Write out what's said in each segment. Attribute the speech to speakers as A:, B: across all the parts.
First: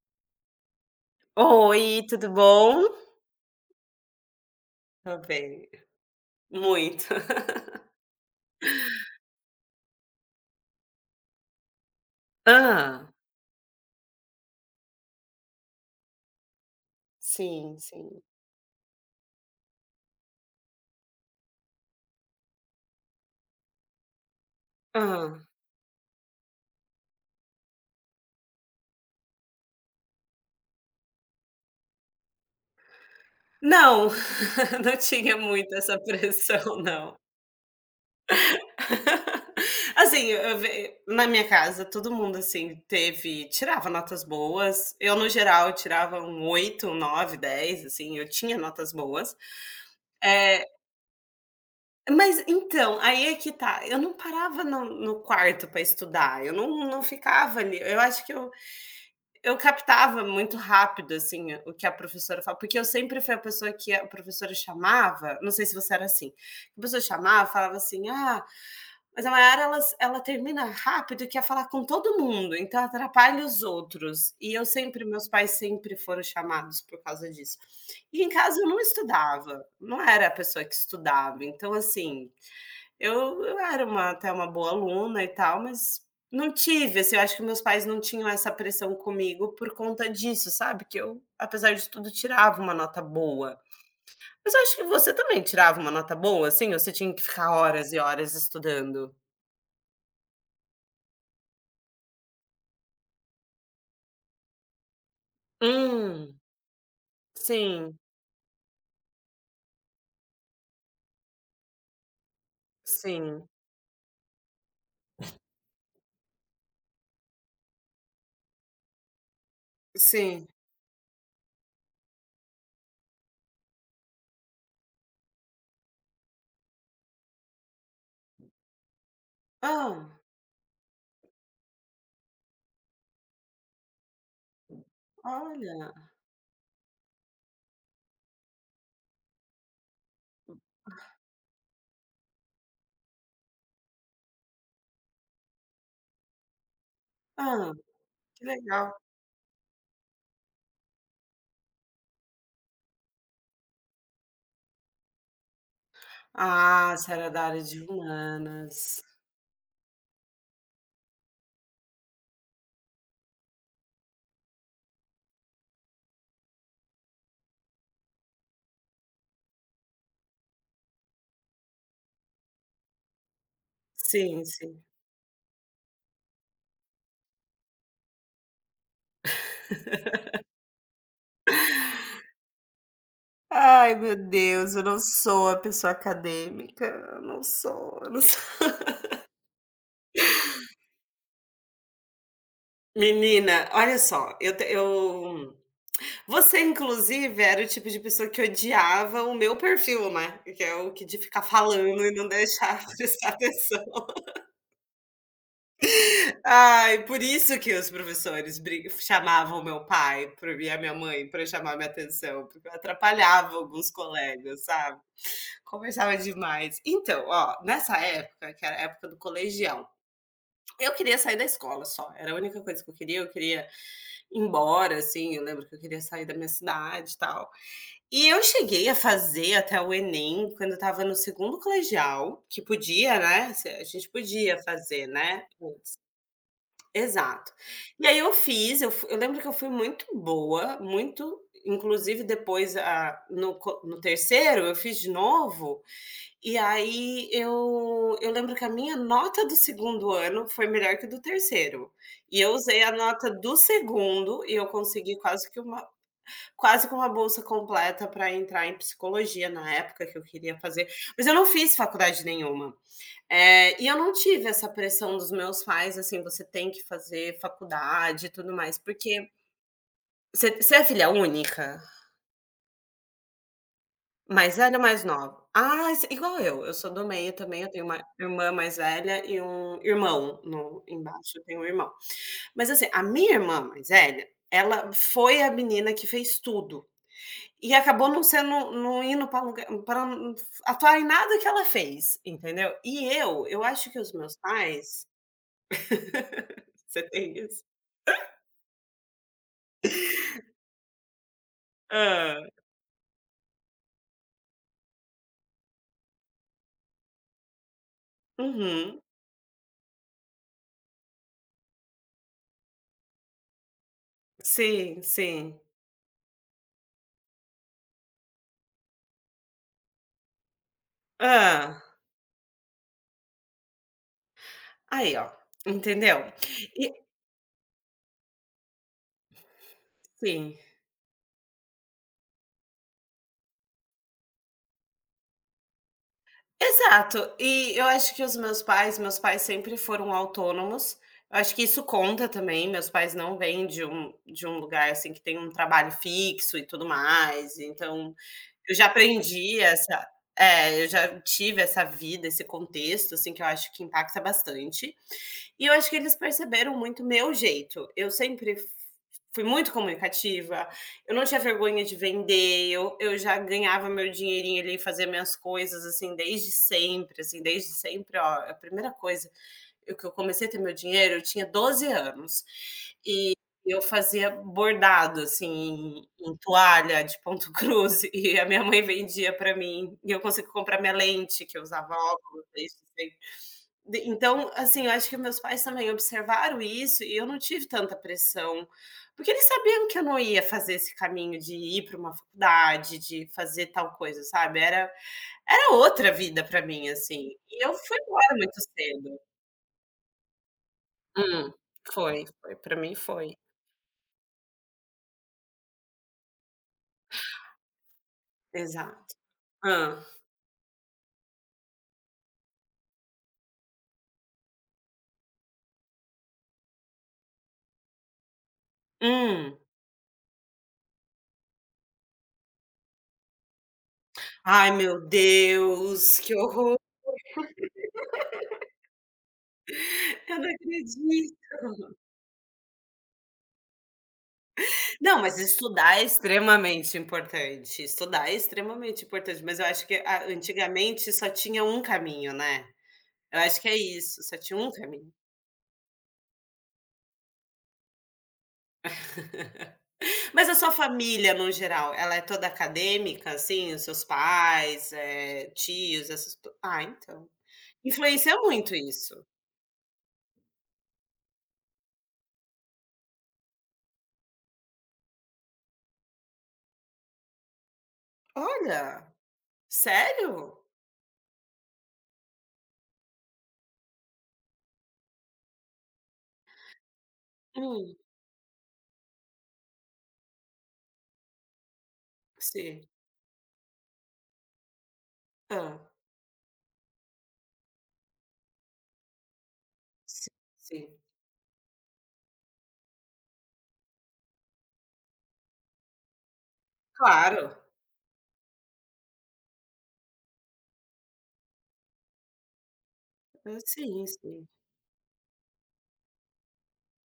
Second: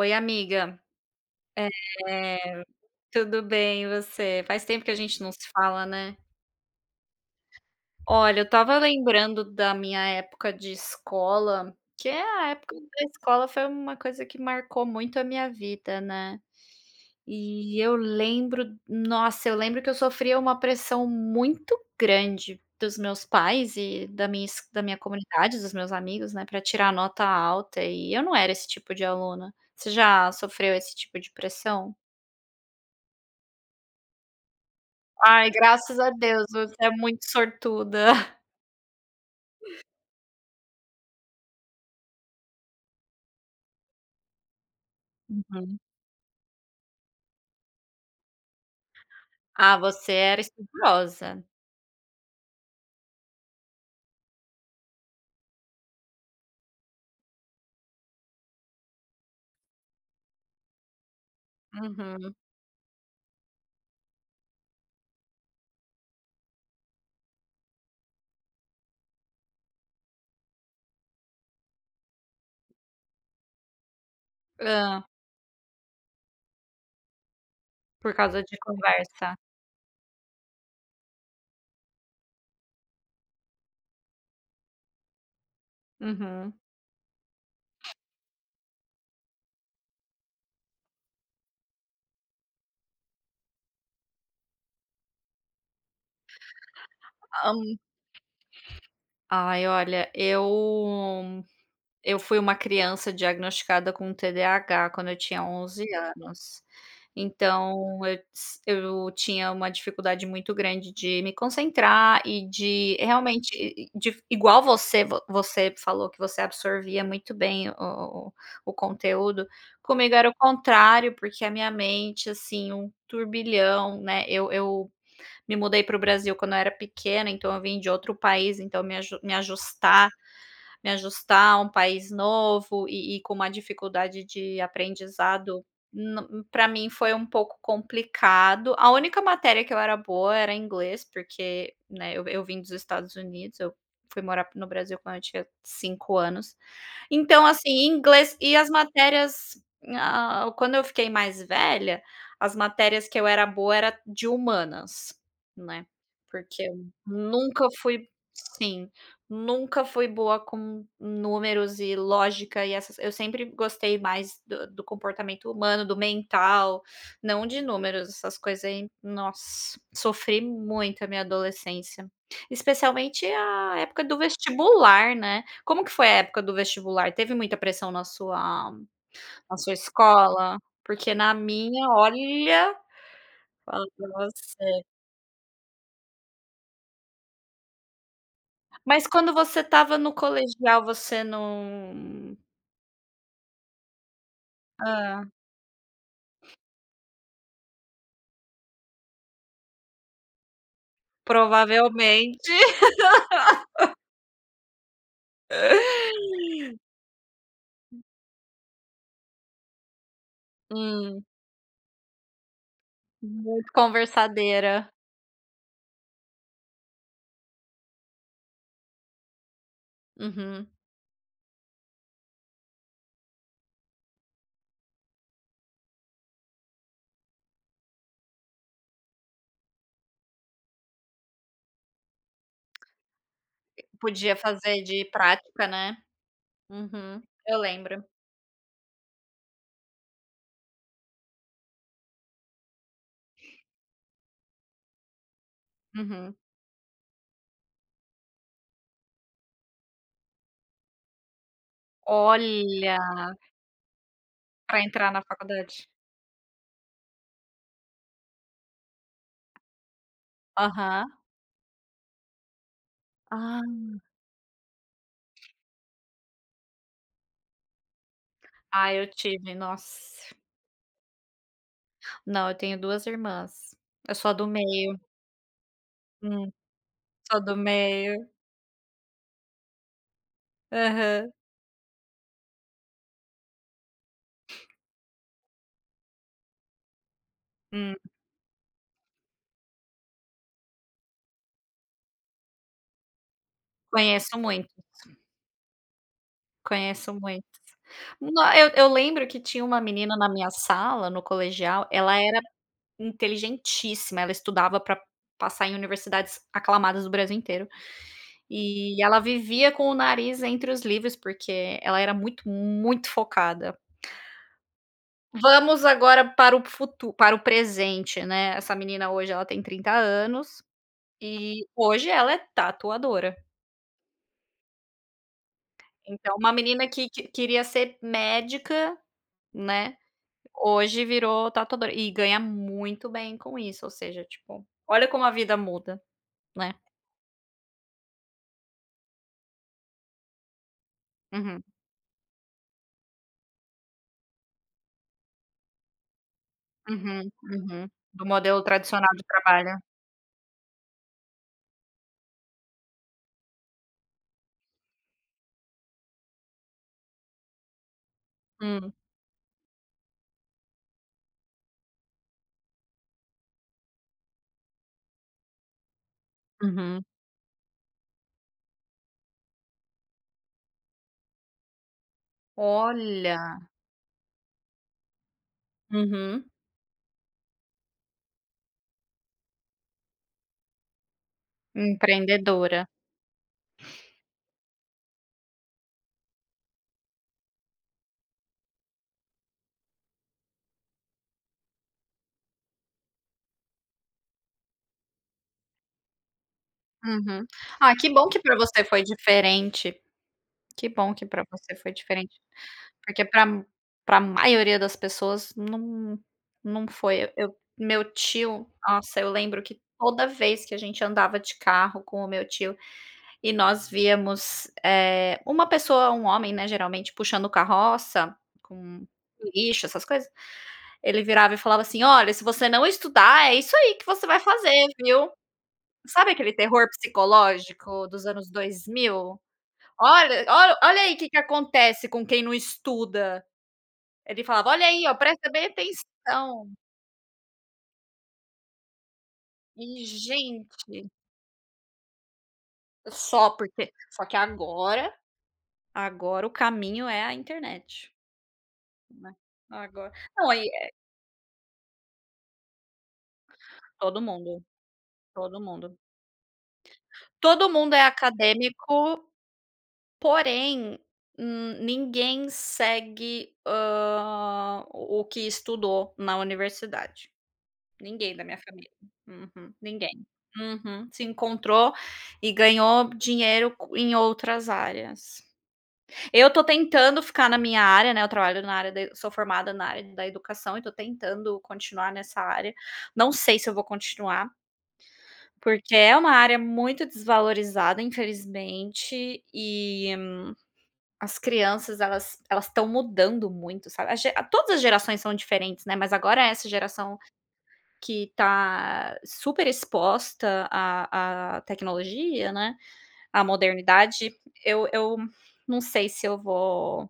A: Oi, amiga.
B: Oi, tudo
A: É,
B: bom?
A: tudo bem, e você? Faz tempo que a
B: Tô
A: gente não se
B: bem,
A: fala, né?
B: muito.
A: Olha, eu estava lembrando da minha época de escola, que é a época da
B: Ah,
A: escola foi uma coisa que marcou muito a minha vida, né?
B: sim,
A: E eu
B: sim.
A: lembro, nossa, eu lembro que eu sofria uma pressão muito grande dos meus pais e da minha
B: Ah,
A: comunidade, dos meus amigos, né, para tirar nota alta. E eu não era esse tipo de aluna. Você já sofreu esse tipo de pressão?
B: não, não tinha
A: Ai,
B: muito essa
A: graças a Deus, você
B: pressão
A: é
B: não.
A: muito sortuda.
B: Assim, eu ve na minha casa todo mundo, assim, teve tirava notas boas, eu no geral
A: Uhum.
B: tirava um 8, um 9, 10, assim, eu tinha notas boas.
A: Ah, você era
B: É,
A: estudiosa.
B: mas então, aí é que tá, eu não parava no quarto para estudar, eu não ficava ali, eu acho que eu captava muito rápido, assim, o que a
A: Uhum.
B: professora falava, porque eu sempre fui a pessoa que a professora chamava, não sei se você era assim, a pessoa chamava, falava assim, ah, mas a Mayara, ela termina rápido e quer falar com todo mundo, então atrapalha os outros. E eu
A: Hã,
B: sempre, meus pais sempre foram chamados por causa disso.
A: por
B: E em
A: causa de
B: casa eu não
A: conversa.
B: estudava, não era a pessoa que estudava, então, assim, eu era uma até uma boa aluna e tal, mas não
A: Uhum.
B: tive, assim, eu acho que meus pais não tinham essa pressão comigo por conta disso, sabe, que eu, apesar de tudo, tirava uma nota boa. Mas eu acho que você também tirava uma nota boa, assim, ou você tinha que ficar
A: Hã,
B: horas e horas estudando?
A: ai, olha, eu fui uma criança diagnosticada com TDAH quando eu tinha onze
B: Hum,
A: anos.
B: sim,
A: Então eu tinha uma dificuldade muito grande de me concentrar e de
B: sim,
A: realmente e de igual você falou que você absorvia muito bem o conteúdo. Comigo era o
B: sim.
A: contrário, porque a minha mente, assim, um turbilhão, né. Eu me mudei para o Brasil quando eu era pequena, então eu vim de outro país, então me
B: Ah,
A: ajustar me ajustar a um país novo e com uma dificuldade de aprendizado,
B: olha,
A: para mim foi um pouco complicado. A única matéria que eu era boa era inglês, porque, né, eu vim dos Estados Unidos, eu fui morar no Brasil quando eu tinha 5 anos. Então,
B: ah,
A: assim, inglês
B: que
A: e
B: legal.
A: quando eu fiquei mais velha, as matérias que eu era boa era de humanas, né, porque eu
B: Ah, você era da área
A: nunca
B: de
A: fui sim.
B: humanas.
A: Nunca fui boa com números e lógica e essas, eu sempre gostei mais do do comportamento humano, do mental, não de números, essas coisas aí, nossa, sofri muito a minha adolescência, especialmente a época do
B: Sim, sim.
A: vestibular, né. Como que foi a época do vestibular? Teve muita pressão na sua escola? Porque na minha, olha, falo
B: Ai,
A: pra
B: meu Deus, eu
A: você.
B: não sou a pessoa acadêmica, eu não sou, eu não sou.
A: Mas quando você tava no colegial, você não.
B: Menina, olha só, eu te
A: ah,
B: eu você inclusive era o tipo de pessoa que odiava o meu perfil, né, que é o que de ficar falando e não
A: Provavelmente.
B: deixar prestar atenção. Ai, por isso que os professores bri chamavam meu pai pra e a minha
A: Hum,
B: mãe para chamar minha atenção, porque eu atrapalhava
A: muito
B: alguns colegas,
A: conversadeira.
B: sabe, conversava demais. Então, ó, nessa época, que era a época do colegial,
A: Uhum.
B: eu queria sair da escola só, era a única coisa que eu queria ir embora, assim, eu lembro que eu queria sair da minha cidade e tal. E eu cheguei a fazer até o Enem quando eu estava no segundo colegial, que podia, né, se a gente
A: Podia
B: podia
A: fazer de
B: fazer, né.
A: prática, né. Uhum.
B: Exato.
A: Eu lembro.
B: E aí eu fiz, eu lembro que eu fui muito boa, muito, inclusive depois a no co no 3 eu fiz de novo,
A: Uhum.
B: e aí eu lembro que a minha nota do segundo ano foi melhor que do terceiro e eu usei a
A: Olha,
B: nota do segundo e eu
A: para entrar
B: consegui
A: na faculdade?
B: quase que uma bolsa completa para entrar em psicologia na época que eu queria fazer,
A: Aham.
B: mas eu não fiz faculdade nenhuma. Eh,
A: Ah.
B: e eu não tive essa pressão dos meus pais, assim: "Você tem que fazer faculdade e tudo mais",
A: Ah, eu
B: porque
A: tive, nossa.
B: você é filha única?
A: Não, eu tenho duas irmãs. Eu sou a do
B: Mais velha ou
A: meio.
B: mais nova? Ah, s igual
A: Hum,
B: eu sou do meio
A: sou do
B: também, eu tenho uma
A: meio.
B: irmã mais velha e um irmão no
A: Aham.
B: embaixo, eu tenho um irmão. Mas assim, a minha irmã mais velha, ela foi a menina que fez tudo, e
A: Hum,
B: acabou não indo para lugar pra atuar em nada que ela fez, entendeu. E eu acho que os meus
A: conheço muito,
B: pais, você
A: conheço
B: tem
A: muito.
B: isso?
A: No Eu lembro que tinha uma menina na minha sala, no colegial, ela era
B: Hã.
A: inteligentíssima, ela estudava para passar em universidades aclamadas do Brasil inteiro.
B: Uhum.
A: E ela vivia com o nariz entre os livros, porque ela era muito, muito focada.
B: Sim, sim.
A: Vamos agora para o futuro, para o presente, né, essa menina hoje ela tem 30 anos, e
B: Ah,
A: hoje ela é tatuadora.
B: aí ó, entendeu.
A: Então uma menina
B: E
A: que queria ser médica, né,
B: sim.
A: hoje virou tatuadora e ganha muito bem com isso, ou seja, tipo, olha como a vida muda, né.
B: Exato. E eu acho que os meus pais sempre foram autônomos. Eu acho que
A: Uhum.
B: isso conta também, meus pais não vêm de um lugar, assim, que tem um trabalho fixo e tudo
A: Uhum,
B: mais,
A: uhum.
B: então
A: Do modelo
B: eu já
A: tradicional de
B: aprendi
A: trabalho.
B: essa é, eu já tive essa vida, esse contexto, assim, que eu acho que impacta bastante. E eu acho que eles perceberam muito meu jeito. Eu sempre f
A: Hum,
B: Fui muito comunicativa, eu não tinha vergonha de vender, eu já ganhava meu dinheirinho ali, fazia minhas coisas,
A: uhum.
B: assim, desde sempre, ó, a primeira coisa eu que eu comecei a ter meu dinheiro, eu tinha 12 anos,
A: Olha!
B: eu fazia bordado, assim, em
A: Uhum.
B: toalha de ponto cruz e a minha mãe vendia para mim, e eu consegui comprar minha lente, que eu usava óculos desde
A: Empreendedora.
B: de então, assim, eu acho que meus pais também observaram isso e eu não tive tanta pressão, porque eles sabiam que eu não ia fazer esse caminho de ir para uma faculdade, de fazer tal coisa, sabe, era era outra vida para mim, assim,
A: Uhum.
B: e eu
A: Ah,
B: fui
A: que bom
B: embora
A: que para
B: muito
A: você foi
B: cedo.
A: diferente, que bom que para
B: Hum,
A: você foi
B: foi,
A: diferente,
B: foi, para mim
A: porque
B: foi.
A: para pra maioria das pessoas não não foi. Eu, meu tio,
B: Exato.
A: nossa, eu lembro que
B: Ah.
A: toda vez que a gente andava de carro com o meu tio e nós víamos, uma pessoa, um homem, né, geralmente puxando carroça com
B: Hum.
A: lixo, essas coisas. Ele virava e falava assim: "Olha, se você não estudar, é isso aí que você vai
B: Ai
A: fazer,
B: meu
A: viu".
B: Deus,
A: Sabe
B: que
A: aquele
B: horror,
A: terror psicológico dos anos 2000?
B: eu
A: "Olha
B: não
A: olha
B: acredito.
A: olha aí o que que acontece com quem não estuda". Ele falava: "Olha aí, ó,
B: Não, mas
A: presta bem
B: estudar é
A: atenção".
B: extremamente importante, estudar é extremamente importante, mas eu acho que
A: E,
B: a
A: gente,
B: antigamente só tinha um caminho, né. Eu acho que é isso,
A: só que
B: só tinha um caminho.
A: agora o caminho é a internet, né. Agora
B: Mas
A: não,
B: a
A: aí
B: sua
A: é
B: família no geral, ela é toda acadêmica, assim, os seus
A: todo mundo,
B: pais, eh,
A: todo mundo.
B: tios, essas to ah, então.
A: Todo mundo é
B: Influencia muito isso.
A: acadêmico. Porém, ninguém segue, o que estudou na universidade. Ninguém da minha família.
B: Olha,
A: Uhum, ninguém.
B: sério?
A: Uhum. Se encontrou e ganhou dinheiro co em outras áreas. Eu tô tentando ficar na minha
B: Hum,
A: área, né, eu trabalho na área da sou formada na área da educação e tô tentando continuar nessa área.
B: sim.
A: Não sei se eu vou continuar,
B: Hã.
A: porque é uma área muito desvalorizada, infelizmente, e
B: Si Sim.
A: as crianças elas estão mudando muito, sabe, todas as gerações são diferentes, né, mas agora é essa geração
B: Claro.
A: que tá super exposta à tecnologia, né, à
B: Hã, sim,
A: modernidade,
B: sim.
A: eu não sei se eu vou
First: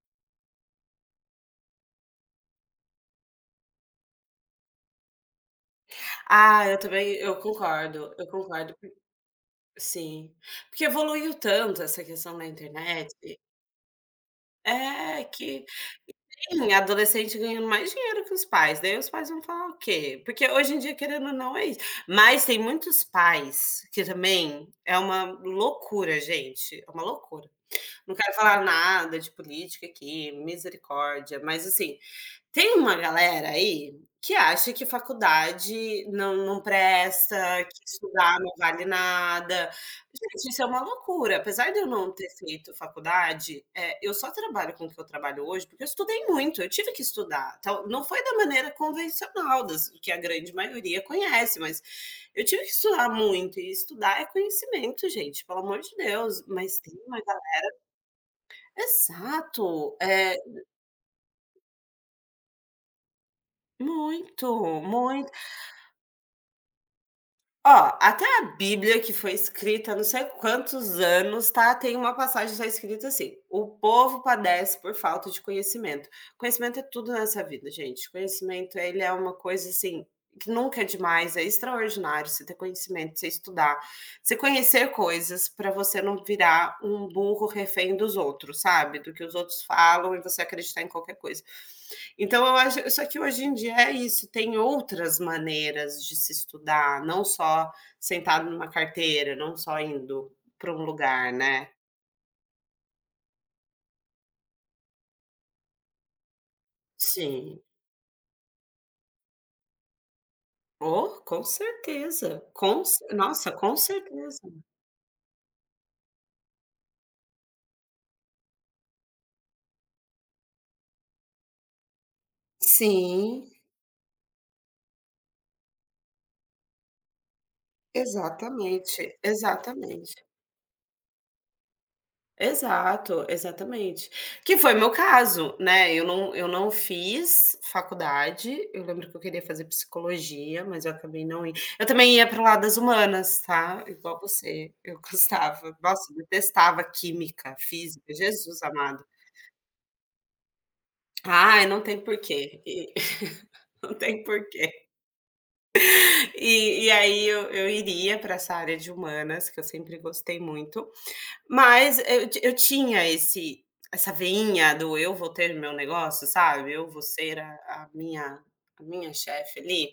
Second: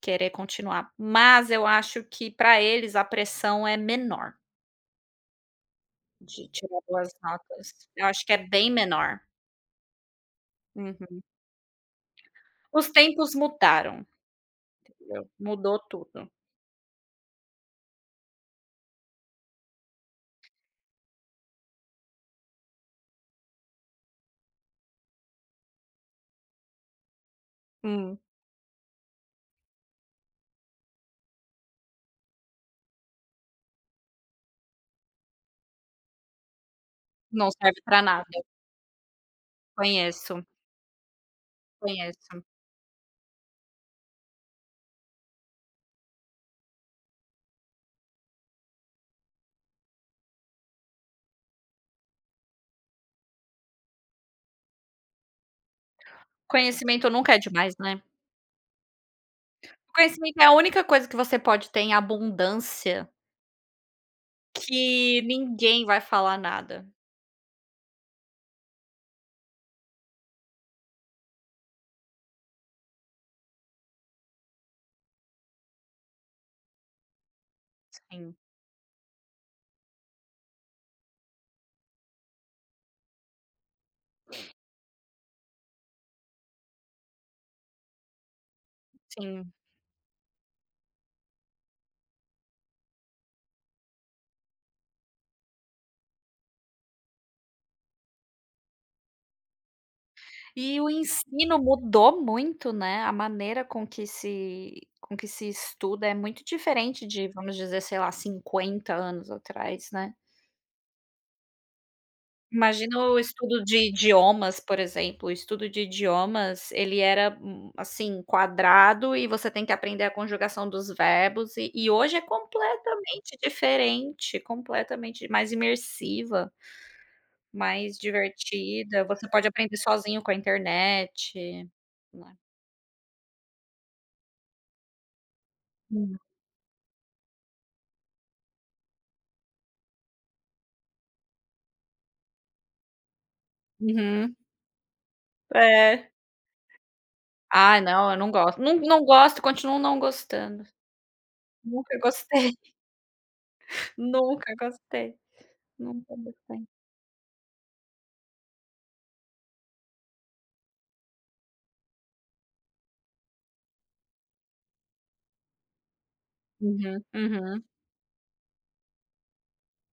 A: querer continuar, mas eu acho que para eles a pressão é menor de
B: Ah, eu
A: tirar boas
B: também eu
A: notas. Eu
B: concordo,
A: acho
B: eu
A: que é bem
B: concordo.
A: menor.
B: Sim, porque
A: Uhum.
B: evoluiu tanto essa questão da
A: Os
B: internet,
A: tempos mudaram,
B: é
A: entendeu,
B: que
A: mudou tudo.
B: sim, adolescente ganhando mais dinheiro que os pais, daí os pais vão falar o quê? Porque hoje em dia querendo ou não é isso, mas tem muitos pais que também é uma loucura gente, é uma loucura. Não
A: Hum,
B: quero falar nada de política aqui, misericórdia, mas assim, tem uma galera aí que acha que faculdade não presta,
A: não
B: que
A: serve para nada,
B: estudar
A: eu
B: não vale nada.
A: conheço.
B: Gente, isso é uma loucura. Apesar de eu não ter
A: Conheço.
B: feito faculdade, eh, eu só trabalho com o que eu trabalho hoje porque eu estudei muito, eu tive que estudar. Então, não foi da maneira convencional, das que a grande maioria conhece, mas eu tive que estudar muito, e estudar é conhecimento, gente, pelo amor de Deus. Mas tem
A: Conhecimento
B: uma
A: nunca é
B: gale
A: demais, né.
B: Exato, é
A: Conhecimento é a única coisa que você pode ter em abundância,
B: muito,
A: que
B: muito.
A: ninguém vai falar nada.
B: Ó, até a Bíblia que foi escrita há não sei quantos anos, tá, tem uma passagem só escrita assim: "O povo padece por falta de conhecimento". Conhecimento é tudo nessa vida, gente.
A: Sim.
B: Conhecimento, ele é uma coisa, assim, que nunca é demais, é extraordinário você ter conhecimento, você estudar, você conhecer coisas para você não virar um burro refém dos outros, sabe, do que os
A: Sim.
B: outros falam e você acreditar em qualquer coisa. Então eu acho só que hoje em dia é isso, tem outras maneiras de se estudar, não só sentado numa carteira, não só indo para
A: E
B: um
A: o
B: lugar,
A: ensino
B: né.
A: mudou muito, né, a maneira com que se estuda é muito diferente de, vamos
B: Sim.
A: dizer, sei lá, 50 anos atrás, né.
B: Oh, com certeza, com
A: Imagina
B: ce
A: o
B: nossa,
A: estudo
B: com
A: de
B: certeza.
A: idiomas, por exemplo. O estudo de idiomas, ele era, assim, quadrado, e você tem que aprender a conjugação dos verbos, e hoje é completamente
B: Sim,
A: diferente, completamente mais imersiva, mais divertida,
B: exatamente,
A: você pode aprender
B: exatamente.
A: sozinho com a internet, né.
B: Exato, exatamente. Que foi meu caso, né,
A: Hum.
B: eu não fiz faculdade, eu lembro que eu queria fazer psicologia, mas eu acabei não indo. Eu também ia para o lado das humanas, tá, igual
A: Uhum.
B: você, eu gostava.
A: É.
B: Nossa, eu detestava química,
A: Ah, não,
B: física,
A: eu não
B: Jesus
A: gosto, não
B: amado.
A: não gosto, continuo não gostando.
B: Ai, não
A: Nunca
B: tem
A: gostei,
B: porquê, e não tem
A: nunca
B: porquê.
A: gostei, nunca gostei.
B: Aí eu iria para essa área de humanas, que eu sempre gostei muito. Eu tinha esse, essa veinha do eu vou ter meu negócio, sabe, eu vou
A: Uhum,
B: ser
A: uhum.
B: a minha chefe ali.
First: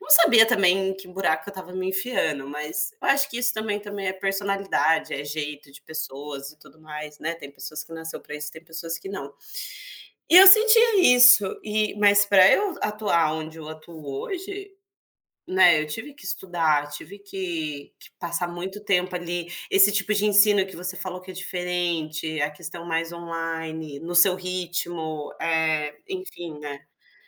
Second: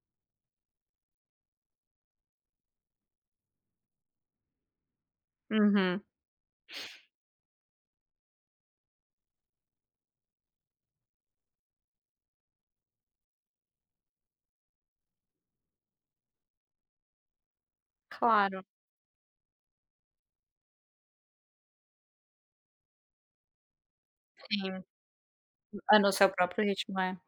B: Não sabia também em que buraco eu estava me enfiando, mas eu acho que isso também é personalidade, é jeito de
A: Uhum.
B: pessoas e tudo mais, né, tem pessoas que nasceu para isso, tem pessoas que não. E eu sentia isso, e mas para eu atuar onde eu atuo hoje, né, eu tive que estudar, tive que passar
A: Claro,
B: muito tempo ali. Esse tipo de ensino que você falou que é diferente, a questão mais online, no seu
A: sim.
B: ritmo, é
A: É no seu
B: enfim,
A: próprio
B: né.
A: ritmo, é.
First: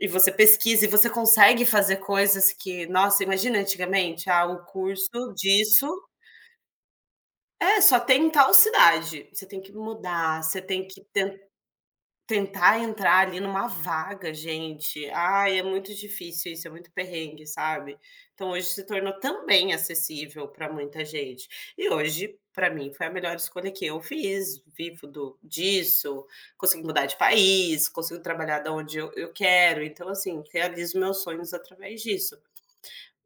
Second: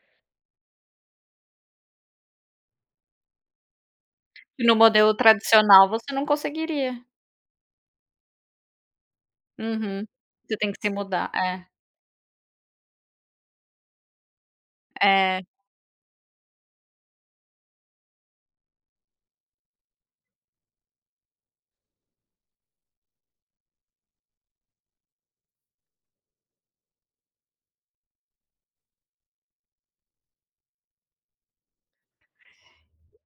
B: E você pesquisa e você consegue fazer coisas que nossa, imagina antigamente, ah,
A: E
B: o
A: no modelo
B: curso disso
A: tradicional você não conseguiria.
B: é, só tem em tal cidade. Você tem que
A: Uhum.
B: mudar,
A: Você
B: você
A: tem que
B: tem
A: se
B: que
A: mudar, é.
B: tentar entrar ali numa vaga, gente,
A: É.
B: ai, é muito difícil isso, é muito perrengue, sabe. Então hoje se tornou também acessível para muita gente. E hoje, para mim, foi a melhor escolha que eu fiz, vivo do disso, consigo mudar de país, consigo trabalhar da onde eu quero, então assim, realizo meus sonhos através disso.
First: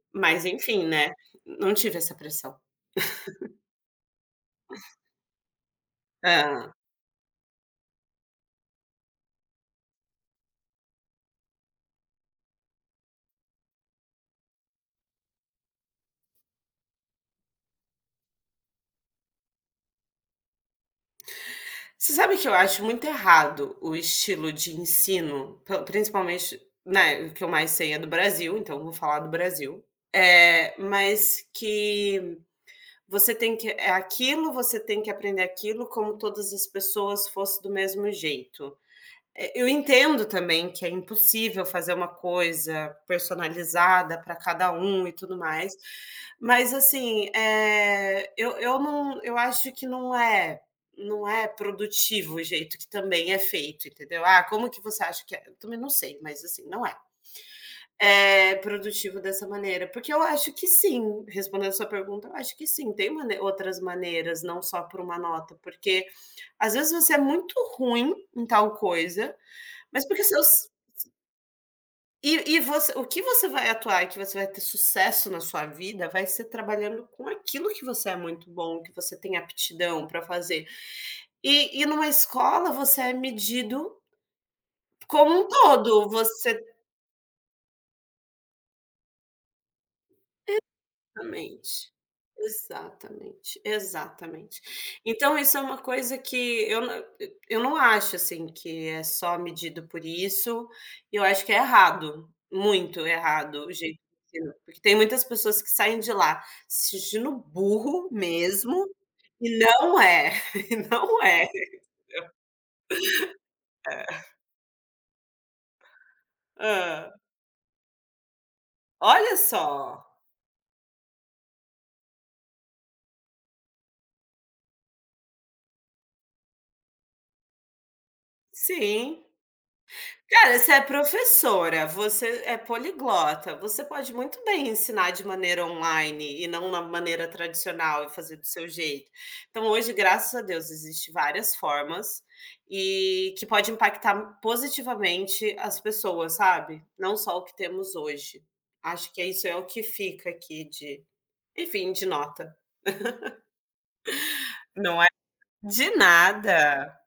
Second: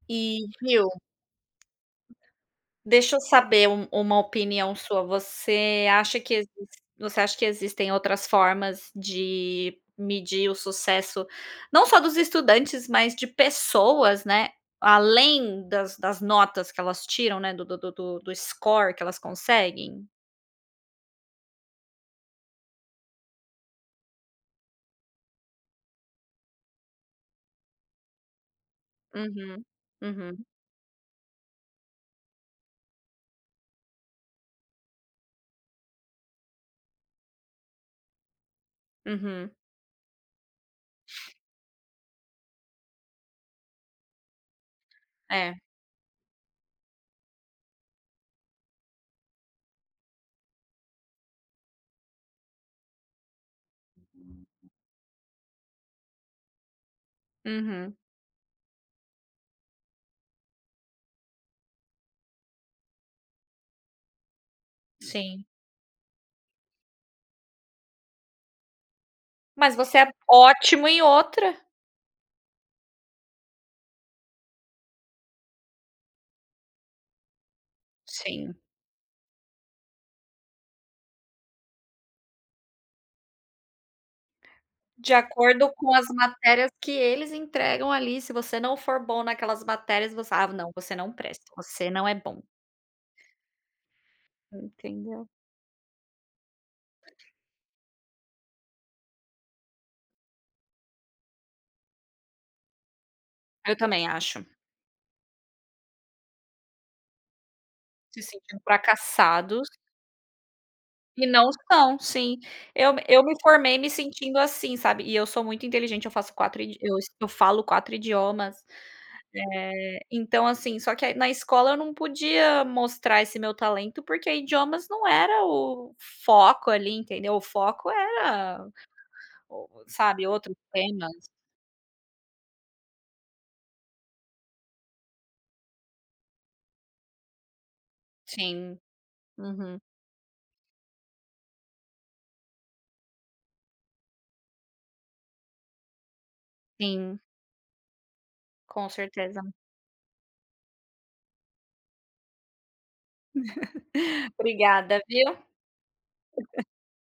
A: E,
B: Mas enfim,
A: viu,
B: né, não tive essa pressão.
A: deixa eu saber uma opinião sua. Você acha que existem outras formas de medir o sucesso, não só dos estudantes, mas de pessoas, né, além das das notas que elas tiram, né, do score que elas conseguem?
B: Você sabe que eu acho muito errado o estilo de ensino, p principalmente, né, o que eu mais sei é do Brasil, então eu vou falar do
A: Uhum.
B: Brasil.
A: Uhum.
B: É, mas que você tem que é aquilo, você tem que aprender aquilo como todas as pessoas fossem do mesmo jeito.
A: Uhum.
B: É, eu entendo também que é impossível fazer uma coisa personalizada para cada um e tudo
A: É,
B: mais, mas assim, eh, eu acho que não é produtivo o jeito que também é feito, entendeu? "Ah, como que você acha que é?" Eu também não sei, mas assim, não é.
A: uhum.
B: É produtivo dessa maneira, porque eu acho que sim, respondendo a sua pergunta, eu acho que sim, tem mane outras maneiras, não só por uma
A: Sim.
B: nota, porque às vezes você é muito ruim em tal coisa,
A: Mas você
B: mas
A: é
B: porque seus
A: ótimo em outra.
B: e você, o que você vai atuar e que você vai ter sucesso na sua vida, vai ser trabalhando com aquilo que você é muito
A: Sim.
B: bom, que você tem aptidão para fazer. Numa escola você é medido
A: De
B: como um
A: acordo com as
B: todo, você,
A: matérias que eles entregam ali, se você não for bom naquelas matérias, você, "Ah, não, você não presta,
B: exatamente,
A: você não é bom",
B: exatamente, exatamente.
A: entendeu?
B: Então isso é uma coisa que eu não acho, assim, que é só medido por isso, eu acho que é errado, muito errado o
A: Eu
B: jeito
A: também
B: de
A: acho.
B: ensinar, porque tem muitas pessoas que saem de lá assistindo burro
A: Se sentindo
B: mesmo, e
A: fracassados,
B: não é, e não
A: e
B: é.
A: não são, sim. Eu me formei me sentindo assim, sabe, e eu sou muito inteligente, eu
B: Hã.
A: eu falo 4 idiomas.
B: Olha só.
A: Então, assim, só que aí na escola eu não podia mostrar esse meu talento, porque idiomas não era o foco ali, entendeu? O foco era,
B: Sim.
A: o sabe, outros
B: Cara, você é
A: temas.
B: professora, você é poliglota, você pode muito bem ensinar de maneira online e não na maneira tradicional e fazer do seu
A: Sim,
B: jeito. Então,
A: uhum,
B: hoje, graças a Deus, existe várias formas e que pode impactar positivamente as pessoas, sabe? Não
A: sim,
B: só o que temos hoje.
A: com
B: Acho que é
A: certeza.
B: isso é o que fica aqui de, enfim, de nota.
A: Obrigada,
B: Não é
A: viu?
B: de nada.